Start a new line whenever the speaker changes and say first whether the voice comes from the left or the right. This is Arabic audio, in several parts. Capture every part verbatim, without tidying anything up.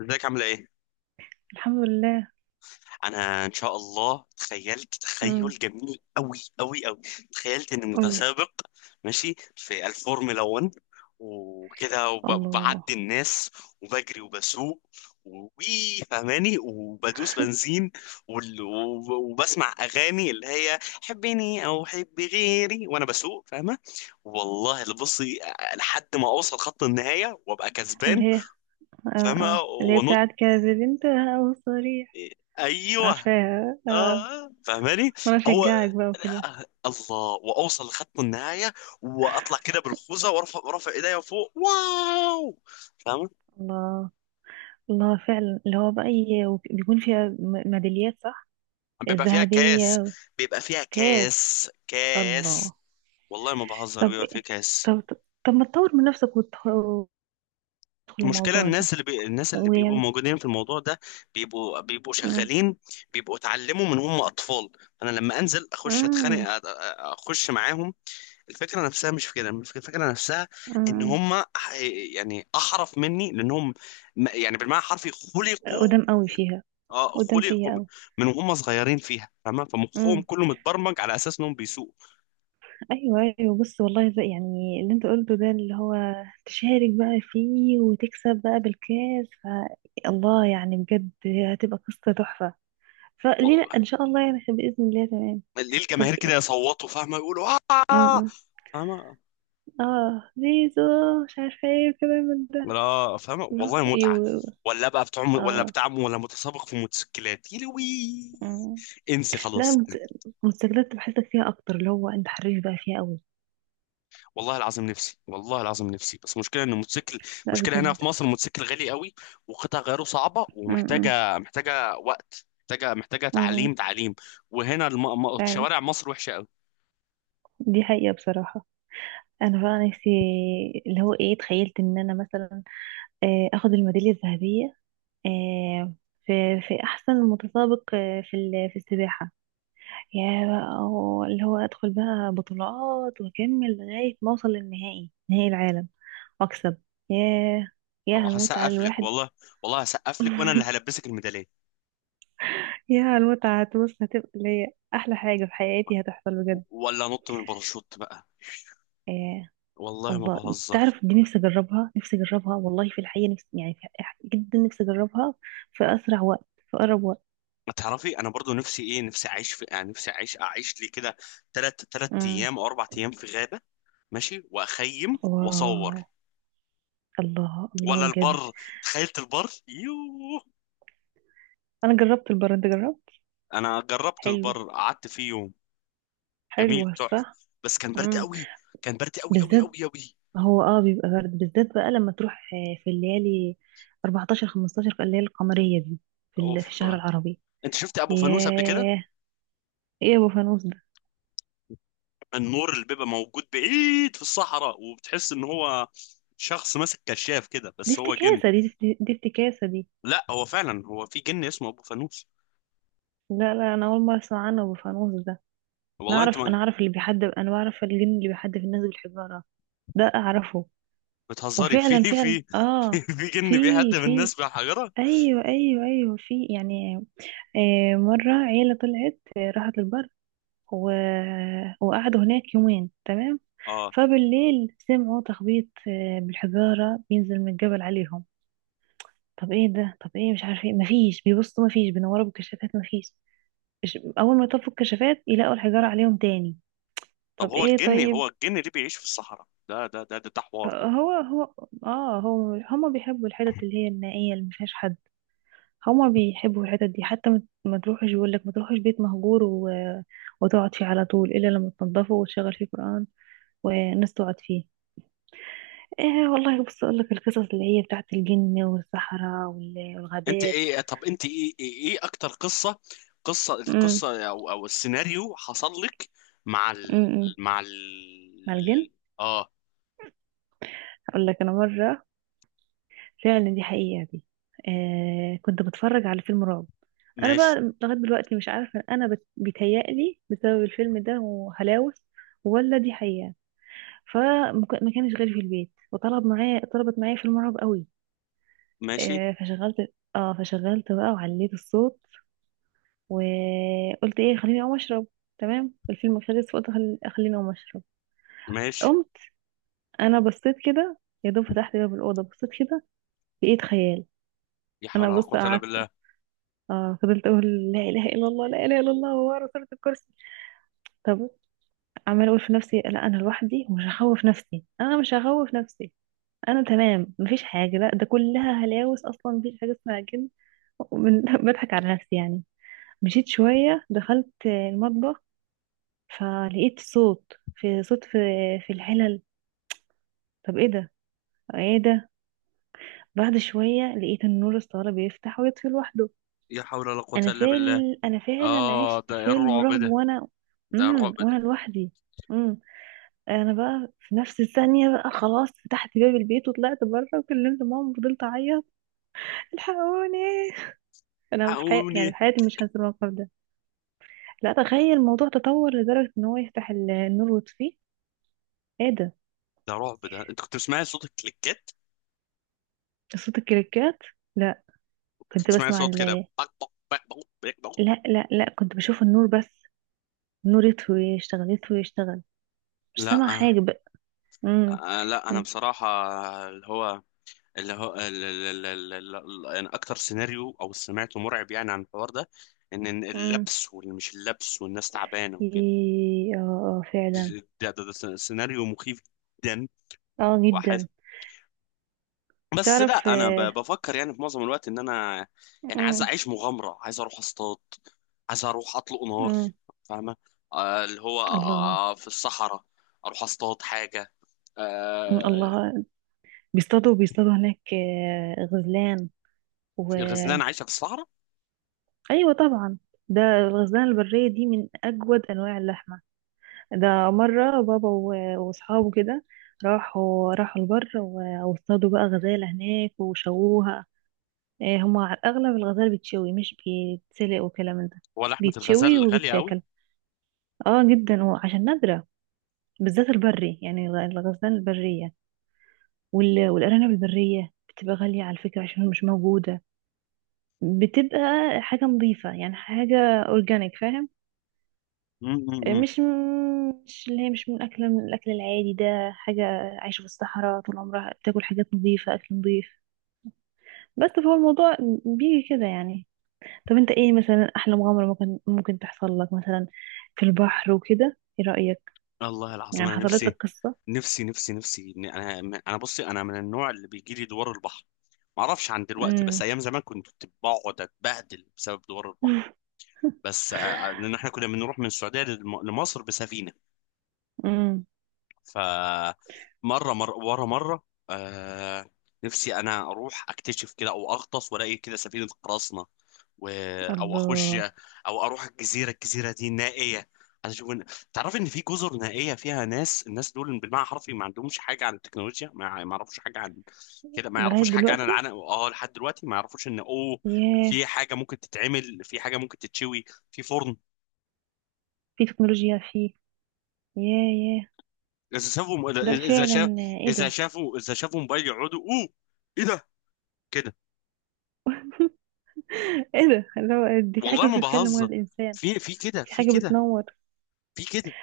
left: ازيك عامله ايه؟
right: الحمد لله.
left: انا ان شاء الله تخيلت
right: امم.
left: تخيل جميل قوي قوي قوي. تخيلت اني
right: قولي.
left: متسابق ماشي في الفورمولا واحد، وكده وب-
right: الله.
left: وبعدي الناس، وبجري وبسوق وي فهماني وبدوس بنزين، وال- وب- وبسمع اغاني اللي هي حبني او حبي غيري وانا بسوق، فاهمه؟ والله اللي بصي لحد ما اوصل خط النهايه وابقى
right: اللي
left: كسبان،
right: هي آه
left: فاهمه؟
right: آه. اللي هي
left: وانط.
right: بتاعت كذب انتهى وصريح.
left: ايوه،
right: عارفاها آه.
left: آه، فاهماني.
right: وانا
left: هو
right: اشجعك بقى وكده.
left: الله. واوصل لخط النهايه واطلع كده بالخوذه وارفع رافع ايديا فوق، واو، فاهم؟
right: الله. الله فعلا اللي هو بقى ي- وب- بيكون فيها م- ميداليات، صح؟
left: بيبقى فيها
right: الذهبية
left: كاس. بيبقى فيها
right: والكاس.
left: كاس كاس.
right: الله.
left: والله ما بهزر،
right: طب.
left: بيبقى فيه كاس.
right: طب طب, طب ما تطور من نفسك وتدخل وتدخل
left: المشكله،
right: الموضوع ده
left: الناس اللي بي... الناس اللي بيبقوا
right: ويعني.
left: موجودين في الموضوع ده بيبقوا بيبقوا
right: امم.
left: شغالين، بيبقوا اتعلموا من هم اطفال. انا لما انزل اخش اتخانق
right: امم.
left: أ- أ- اخش معاهم. الفكرة نفسها مش في كده، الفك- الفكرة نفسها ان
right: امم.
left: هم يعني احرف مني، لانهم م- يعني بالمعنى الحرفي خلقوا.
right: قدام قوي فيها.
left: اه،
right: قدام
left: خلقوا
right: فيها
left: من وهم صغيرين فيها، فاهمة؟
right: قوي.
left: فمخهم كله متبرمج على اساس انهم بيسوقوا.
right: ايوه ايوه بص والله زي يعني اللي انت قلته ده اللي هو تشارك بقى فيه وتكسب بقى بالكاس ف... الله، يعني بجد هتبقى قصة تحفة. فليه لا؟
left: والله
right: ان شاء الله يعني بإذن الله، تمام.
left: ليه
right: طب
left: الجماهير كده
right: إيه-
left: يصوتوا، فاهمة، يقولوا اه.
right: م- م.
left: فاهمة؟
right: اه زيزو، مش عارفة ايه وكلام من ده.
left: لا، فاهمة،
right: لا
left: والله متعة.
right: ايوه.
left: ولا بقى بتاع، ولا
right: اه.
left: بتاع، ولا متسابق في موتوسيكلات يلوي.
right: م.
left: انسي
right: لا
left: خلاص.
right: مت- مستجدات بحسك فيها اكتر، اللي هو انت حريف بقى فيها قوي.
left: والله العظيم نفسي، والله العظيم نفسي، بس مشكلة ان الموتوسيكل،
right: لا
left: مشكلة هنا
right: بجد.
left: في مصر الموتوسيكل غالي قوي، وقطع غيره صعبة،
right: م- م.
left: ومحتاجة محتاجة وقت، محتاجة محتاجة
right: م- م.
left: تعليم تعليم. وهنا الم... م-
right: فعلا،
left: شوارع مصر وحشة قوي.
right: دي حقيقة بصراحة. انا بقى نفسي اللي هو ايه، تخيلت ان انا مثلا آه، اخد الميداليه الذهبيه، آه، في في احسن متسابق، آه، في ال- في السباحه، يا بقى و- اللي هو ادخل بقى بطولات واكمل لغايه ما اوصل للنهائي، نهائي العالم واكسب. ياه، يا المتعه
left: هسقف لك
right: الواحد!
left: والله. والله هسقف لك، وانا اللي هلبسك الميدالية.
right: يا المتعه، هتبص هتبقى اللي هي احلى حاجه في حياتي هتحصل
left: و-
right: بجد.
left: ولا نط من الباراشوت بقى.
right: آه،
left: والله ما
right: الله.
left: بهزر.
right: تعرف دي نفسي اجربها، نفسي اجربها والله في الحقيقه نفسي، يعني في الحقيقة جدا نفسي اجربها في اسرع وقت، في اقرب وقت.
left: ما تعرفي، انا برضو نفسي ايه؟ نفسي اعيش في، يعني نفسي اعيش اعيش لي كده تلات تلات
right: امم.
left: ايام او اربع ايام في غابة، ماشي، واخيم
right: واو.
left: واصور.
right: الله،
left: ولا
right: الله بجد.
left: البر، تخيلت البر، يوه.
right: انا جربت البرد، انت جربت؟
left: انا جربت
right: حلو.
left: البر، قعدت فيه يوم. جميل
right: حلو
left: تحفه.
right: صح.
left: بس كان برد
right: امم.
left: قوي. كان برد قوي قوي
right: بالذات،
left: قوي قوي.
right: هو اه بيبقى برد بالذات بقى لما تروح، آه، في الليالي أربعة عشر خمسة عشر، الليالي القمرية دي، في ال- في
left: اوف.
right: الشهر العربي.
left: انت شفت ابو فانوس قبل كده؟
right: ياه. ايه يا ابو فانوس ده؟
left: النور اللي بيبقى موجود بعيد في الصحراء وبتحس ان هو شخص ماسك كشاف كده،
right: دي
left: بس هو جن.
right: افتكاسة دي دي دي افتكاسة دي.
left: لا، هو فعلا، هو في جن اسمه ابو فانوس.
right: لا لا انا اول مرة اسمع عنه، ابو فانوس. انا
left: والله انت
right: اعرف
left: ما
right: انا اعرف اللي بيحدف، انا بعرف الجن اللي بيحدف الناس بالحجارة، ده اعرفه.
left: بتهزري. في
right: وفعلا فعلا
left: في
right: اه.
left: في
right: في
left: جن بيهدم
right: في
left: الناس بحجره.
right: ايوه ايوه ايوه في يعني، آه، مرة عيلة طلعت، آه، راحت البر و... وقعدوا هناك يومين، تمام.
left: اه.
right: فبالليل سمعوا تخبيط، آه، بالحجارة بينزل من الجبل عليهم. طب ايه ده؟ طب ايه؟ مش عارف ايه. مفيش بيبصوا، مفيش بينوروا بالكشافات، مفيش. إش- اول ما يطفوا الكشافات يلاقوا الحجارة عليهم تاني.
left: طب
right: طب
left: هو
right: ايه؟
left: الجن،
right: طيب.
left: هو الجن اللي بيعيش في الصحراء ده ده ده ده, ده, حوار ده.
right: هو هو. اه، هو هما بيحبوا الحتت اللي هي النائية اللي مفيهاش حد، هما بيحبوا الحتت دي، حتى ما ما تروحش، يقول لك ما تروحش بيت مهجور و... وتقعد فيه على طول، الا لما تنضفه وتشغل فيه قرآن والناس تقعد فيه. ايه والله، بص اقول لك القصص اللي هي بتاعت الجن والصحراء وال-
left: انت
right: والغابات.
left: ايه؟ طب انت ايه ايه, إيه اكتر قصه، قصه
right: امم.
left: القصه او او السيناريو حصل لك مع
right: امم
left: ال...
right: إمم.
left: مع ال...
right: مع الجن.
left: اه؟
right: اقول لك، انا مرة فعلا، دي حقيقة دي، آه، كنت بتفرج على فيلم رعب. انا
left: ماشي
right: بقى لغايه دلوقتي مش عارفه انا بت- بيتهيألي بسبب الفيلم ده وهلاوس، ولا دي حقيقه. فما كانش غيري في البيت، وطلب معايا، طلبت معايا فيلم رعب قوي.
left: ماشي
right: آه، فشغلت، اه فشغلت بقى وعليت الصوت، وقلت ايه، خليني اقوم اشرب. تمام، الفيلم خلص، فقلت خل- خليني اقوم اشرب.
left: ماشي.
right: قمت، انا بصيت كده، يا دوب فتحت باب الاوضه، بصيت كده، لقيت خيال.
left: يا حول
right: انا
left: ولا
right: بص
left: قوه الا
right: قعدت،
left: بالله.
right: اه فضلت اقول لا اله الا الله، لا اله الا الله، ورا صورة الكرسي. طب. عمال اقول في نفسي، لا انا لوحدي ومش هخوف نفسي، انا مش هخوف نفسي، انا تمام، مفيش حاجه، لا ده كلها هلاوس، اصلا مفيش حاجه اسمها جن. ومن- بضحك على نفسي يعني. مشيت شويه، دخلت المطبخ، فلقيت صوت، في صوت في في الحلل. طب ايه ده؟ ايه ده؟ بعد شويه لقيت النور الصاله بيفتح ويطفي لوحده.
left: يا حول ولا قوه
right: انا
left: الا بالله.
right: فعل انا فعلا
left: اه،
right: عشت
left: ده إيه
right: فيلم
left: الرعب
right: رعب،
left: ده؟
right: وانا،
left: ده
right: امم،
left: رعب ده.
right: وانا لوحدي. انا بقى في نفس الثانية بقى، خلاص، فتحت باب البيت وطلعت بره وكلمت ماما وفضلت اعيط، الحقوني! انا بحي... يعني
left: حقوني.
right: في حياتي مش هنسى الموقف ده. لا تخيل، الموضوع تطور لدرجة ان هو يفتح ال- النور ويطفيه، ايه ده؟
left: ده رعب ده. انت كنت بتسمعي صوت الكليكات؟
right: صوت الكريكات؟ لا.
left: كنت
right: كنت
left: بتسمعي
right: بسمع
left: صوت كده،
right: ال...
left: بق بق بق بق، بق بق.
right: لا لا لا كنت بشوف النور بس، النور يطفي ويشتغل، يطفي ويشتغل، مش
left: لا،
right: سامعة حاجة بقى. امم.
left: آه، لا، انا بصراحه اللي هو، اللي هو ال- ال- ال- ال- ال- يعني اكتر سيناريو او سمعته مرعب يعني عن الحوار ده، ان إن
right: امم.
left: اللبس، واللي مش اللبس والناس تعبانه وكده،
right: إيه، اه. آه، فعلا.
left: ده, ده, ده س- سيناريو مخيف جدا.
right: اه
left: واحد.
right: جدا.
left: بس
right: تعرف
left: لا، انا ب-
right: آه.
left: بفكر يعني في معظم الوقت ان انا، يعني عايز
right: امم.
left: اعيش مغامره، عايز اروح اصطاد، عايز اروح اطلق نار.
right: امم.
left: فاهمه؟ آه، اللي هو
right: الله.
left: آه، في الصحراء، اروح اصطاد حاجه.
right: م-
left: آه،
right: الله. بيصطادوا، بيصطادوا هناك آه، غزلان و.
left: في الغزلان عايشه في الصحراء.
right: ايوه طبعا. ده الغزلان البرية دي من اجود انواع اللحمة. ده مرة بابا و- واصحابه كده، راحوا راحوا البر و- واصطادوا بقى غزالة هناك وشووها. آه، هما على الاغلب الغزال بتشوي مش بيتسلق وكلام من ده،
left: هو لحمه
right: بيتشوي
left: الغزال غاليه
right: وبيتاكل. اه جدا، وعشان نادرة، بالذات البري، يعني الغ- الغزلان البرية وال- والارانب البرية بتبقى غالية على فكرة عشان مش موجودة. بتبقى حاجة نظيفة، يعني حاجة اورجانيك فاهم.
left: قوي.
right: مش، مش اللي هي مش من اكل، من الاكل العادي ده، حاجة عايشة في الصحراء طول عمرها بتاكل حاجات نظيفة، اكل نظيف. بس فهو الموضوع بيجي كده يعني. طب انت ايه مثلا، احلى مغامرة ممكن ممكن تحصل لك مثلا في البحر وكده، ايه رأيك؟
left: والله العظيم
right: يعني
left: انا
right: حصلت
left: نفسي،
right: لك قصة.
left: نفسي نفسي نفسي إن انا انا بصي، انا من النوع اللي بيجي لي دوار البحر. ما اعرفش عن دلوقتي، بس
right: امم.
left: ايام زمان كنت بقعد اتبهدل بسبب دوار البحر. بس آه، لان احنا كنا بنروح من السعوديه للم- لمصر بسفينه،
right: امم.
left: فمره مره ورا مره. آه. نفسي انا اروح اكتشف كده، او اغطس والاقي كده سفينه قراصنه، و... او اخش،
right: الله.
left: او اروح الجزيره، الجزيره دي نائيه. عايز اشوف إن... تعرف ان في جزر نائيه فيها ناس، الناس دول بالمعنى الحرفي ما عندهمش حاجه عن التكنولوجيا، ما ما يعرفوش حاجه عن كده، ما
right: لغاية
left: يعرفوش حاجه عن
right: دلوقتي.
left: العنق. اه، لحد دلوقتي ما يعرفوش ان اوه،
right: ياه.
left: في حاجه ممكن تتعمل، في حاجه ممكن تتشوي في فرن.
right: في تكنولوجيا فيه. ياه. ياه.
left: اذا شافوا اذا
right: لا
left: إذا شاف،
right: فعلا. ايه
left: اذا
right: ده؟
left: شافوا اذا شافوا موبايل يقعدوا اوه، ايه ده، كده.
right: ايه ده؟ اللي هو دي في حاجة
left: والله ما
right: بتتكلم ولا
left: بهزر،
right: الإنسان؟
left: في في كده
right: في
left: في
right: حاجة
left: كده
right: بتنور؟
left: في كده.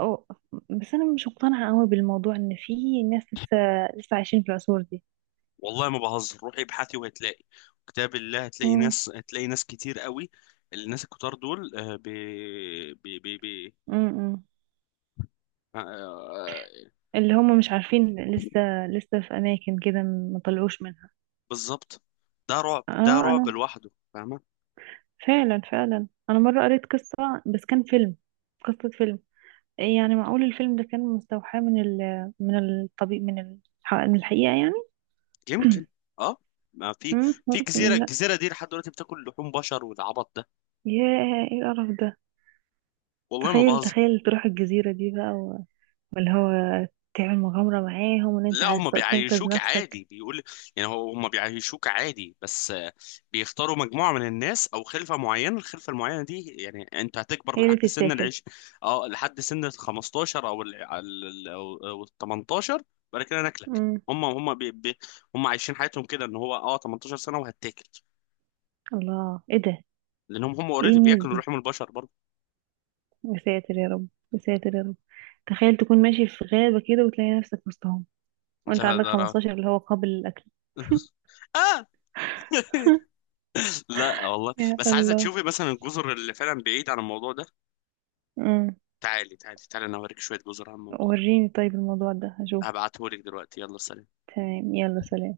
right: أو. بس أنا مش مقتنعة قوي بالموضوع، إن في ناس لسه، لسه عايشين في العصور دي.
left: والله ما بهزر، روحي ابحثي وهتلاقي. كتاب الله، هتلاقي
right: مم.
left: ناس، هتلاقي ناس كتير قوي. الناس الكتار دول آه، بي بي بي بي
right: مم.
left: آه، آه،
right: اللي هم مش عارفين لسه، لسه في أماكن كده ما طلعوش منها.
left: بالظبط. ده رعب، ده
right: اه
left: رعب
right: أنا
left: لوحده، فاهمه؟
right: فعلا، فعلا أنا مرة قريت قصة، بس كان فيلم، قصة فيلم، يعني معقول الفيلم ده كان مستوحى من ال، من الطبيب، من ال- من الحقيقة يعني.
left: يمكن. اه، ما في،
right: مم.
left: في جزيره،
right: ممكن، لا.
left: الجزيره دي لحد دلوقتي بتاكل لحوم بشر والعبط ده.
right: ياه، ايه القرف ده!
left: والله ما
right: تخيل،
left: بهزر.
right: تخيل تروح الجزيرة دي بقى و- واللي هو تعمل مغامرة معاهم، وان انت
left: لا،
right: عايز
left: هم
right: ت- تنقذ
left: بيعيشوك
right: نفسك.
left: عادي، بيقول يعني هو، هم بيعيشوك عادي، بس آه، بيختاروا مجموعة من الناس او خلفة معينة. الخلفة المعينة دي يعني انت هتكبر
right: هي اللي
left: لحد سن
right: تتاكل.
left: العيش. اه، لحد سن ال الخمستاشر او ال ال- او أو ال التمنتاشر، بعد كده ناكلك.
right: امم.
left: هم هم بي بي هم عايشين حياتهم كده ان هو، اه، 18 سنة وهتاكل،
right: الله، ايه ده؟
left: لانهم هم
right: ايه
left: اوريدي
right: الناس
left: بياكلوا
right: دي؟
left: لحوم البشر برضه.
right: يا ساتر يا رب يا ساتر يا رب. تخيل تكون ماشي في غابة كده وتلاقي نفسك وسطهم، وانت
left: لا
right: عندك
left: لا لا.
right: خمستاشر، اللي هو قابل للأكل!
left: آه، لا والله،
right: يا
left: بس عايزة
right: الله.
left: تشوفي مثلا الجزر اللي فعلا بعيد عن الموضوع ده.
right: امم.
left: تعالي تعالي تعالي، انا اوريك شوية جزر عن الموضوع ده.
right: وريني طيب الموضوع ده هشوف.
left: هبعتهولك دلوقتي، يلا سلام.
right: تمام، يلا سلام.